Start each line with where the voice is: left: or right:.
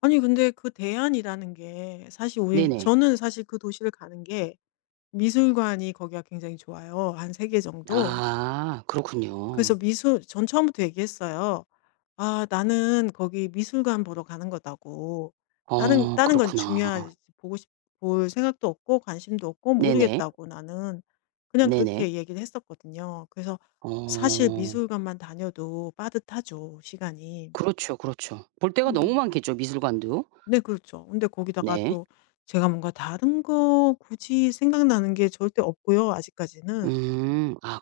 left: 아니 근데 그 대안이라는 게 사실 우린
right: 네네.
left: 저는 사실 그 도시를 가는 게 미술관이 거기가 굉장히 좋아요, 한 3 개 정도.
right: 아 그렇군요.
left: 그래서 미술 전 처음부터 얘기했어요. "아 나는 거기 미술관 보러 가는 거다."고 "다른
right: 어
left: 다른 건
right: 그렇구나.
left: 중요하지 보고 싶 볼 생각도 없고 관심도 없고
right: 네네.
left: 모르겠다고 나는." 그냥
right: 네네.
left: 그렇게 얘기를 했었거든요. 그래서 사실
right: 어.
left: 미술관만 다녀도 빠듯하죠, 시간이.
right: 그렇죠, 그렇죠. 볼 데가 너무
left: 음.
right: 많겠죠, 미술관도.
left: 네. 그렇죠. 근데 거기다가
right: 네.
left: 또 제가 뭔가 다른 거 굳이 생각나는 게 절대 없고요, 아직까지는.
right: 음. 아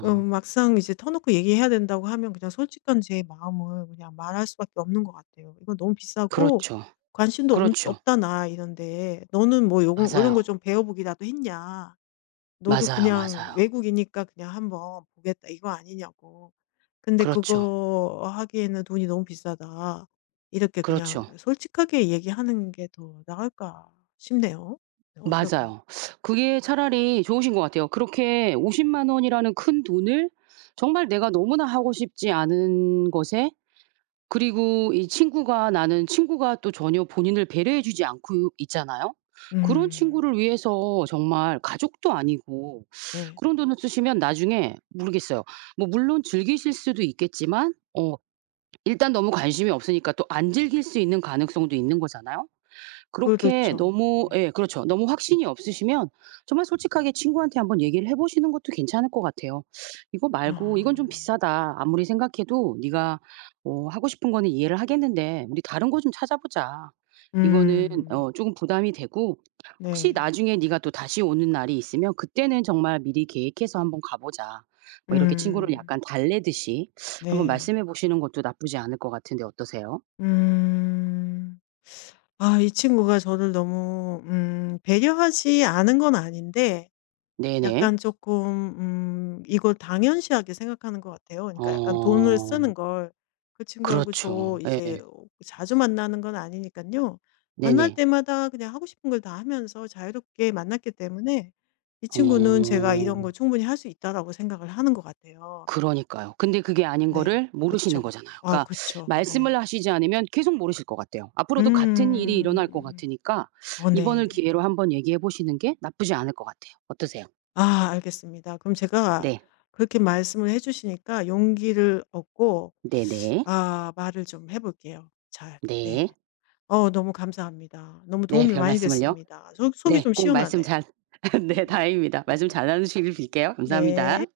left: 어 막상 이제 터놓고 얘기해야 된다고 하면 그냥 솔직한 제 마음을 그냥 말할 수밖에 없는 것 같아요. "이건 너무 비싸고
right: 그렇죠.
left: 관심도 없
right: 그렇죠.
left: 없다 나 이런데. 너는 뭐 요거 이런 거
right: 맞아요.
left: 좀 배워 보기라도 했냐? 너도
right: 맞아요,
left: '그냥
right: 맞아요.
left: 외국이니까 그냥 한번 보겠다.' 이거 아니냐고. 근데
right: 그렇죠.
left: 그거 하기에는 돈이 너무 비싸다." 이렇게 그냥
right: 그렇죠.
left: 솔직하게 얘기하는 게 더 나을까 싶네요. 어떨까
right: 맞아요. 그게 차라리 좋으신 것 같아요. 그렇게 500,000 원이라는 큰돈을 정말 내가 너무나 하고 싶지 않은 것에 그리고 이 친구가 나는 친구가 또 전혀 본인을 배려해 주지 않고 있잖아요. 그런
left: 음.
right: 친구를 위해서 정말 가족도 아니고
left: 네.
right: 그런 돈을 쓰시면 나중에 모르겠어요. 뭐 물론 즐기실 수도 있겠지만 어 일단 너무 관심이 없으니까 또 안 즐길 수 있는 가능성도 있는 거잖아요. 그렇게
left: 그렇죠.
right: 너무
left: 네.
right: 예 그렇죠 너무 확신이 없으시면 정말 솔직하게 친구한테 한번 얘기를 해 보시는 것도 괜찮을 것 같아요. "이거 말고 이건 좀
left: 아.
right: 비싸다. 아무리 생각해도 네가 어 하고 싶은 거는 이해를 하겠는데 우리 다른 거 좀 찾아보자. 이거는
left: 음.
right: 어 쪼금 부담이 되고 혹시
left: 네.
right: 나중에 네가 또다시 오는 날이 있으면 그때는 정말 미리 계획해서 한번 가 보자." 뭐 이렇게 친구를
left: 음.
right: 약간 달래듯이 한번
left: 네.
right: 말씀해 보시는 것도 나쁘지 않을 것 같은데 어떠세요?
left: 음. 아 이 친구가 저를 너무 음 배려하지 않은 건 아닌데
right: 네네.
left: 약간 쪼끔 음 이걸 당연시하게 생각하는 것 같아요 그러니까 약간 돈을
right: 어.
left: 쓰는 걸. 그 친구하고 저
right: 그렇죠. 예.
left: 이제 자주 만나는 건 아니니깐요. 만날
right: 네네.
left: 때마다 그냥 하고 싶은 걸 다 하면서 자유롭게 만났기 때문에 이 친구는 제가 '이런
right: 어.
left: 걸 충분히 할 수 있다.'라고 생각을 하는 것 같아요.
right: 그러니까요. 근데 그게 아닌
left: 네.
right: 거를 모르시는
left: 그쵸.
right: 거잖아요.
left: 아
right: 그러니까
left: 그쵸. 네.
right: 말씀을 하시지 않으면 계속 모르실 것 같아요. 앞으로도 같은 일이
left: 음.
right: 일어날 것 같으니까
left: 어
right: 이번을
left: 네.
right: 기회로 한번 얘기해 보시는 게 나쁘지 않을 것 같아요. 어떠세요?
left: 아. 알겠습니다. 그럼 제가
right: 네.
left: 그렇게 말씀을 해 주시니까 용기를 얻고
right: 네네.
left: 아 말을 좀 해 볼게요 잘.
right: 네.
left: 네. 어 너무 감사합니다. 너무
right: 네
left: 도움이 많이
right: 별말씀을요.
left: 됐습니다. 속 속이
right: 네
left: 좀
right: 꼭 말씀
left: 시원하네요.
right: 잘 네 다행입니다. 말씀 잘하시길 빌게요.
left: 네.
right: 감사합니다.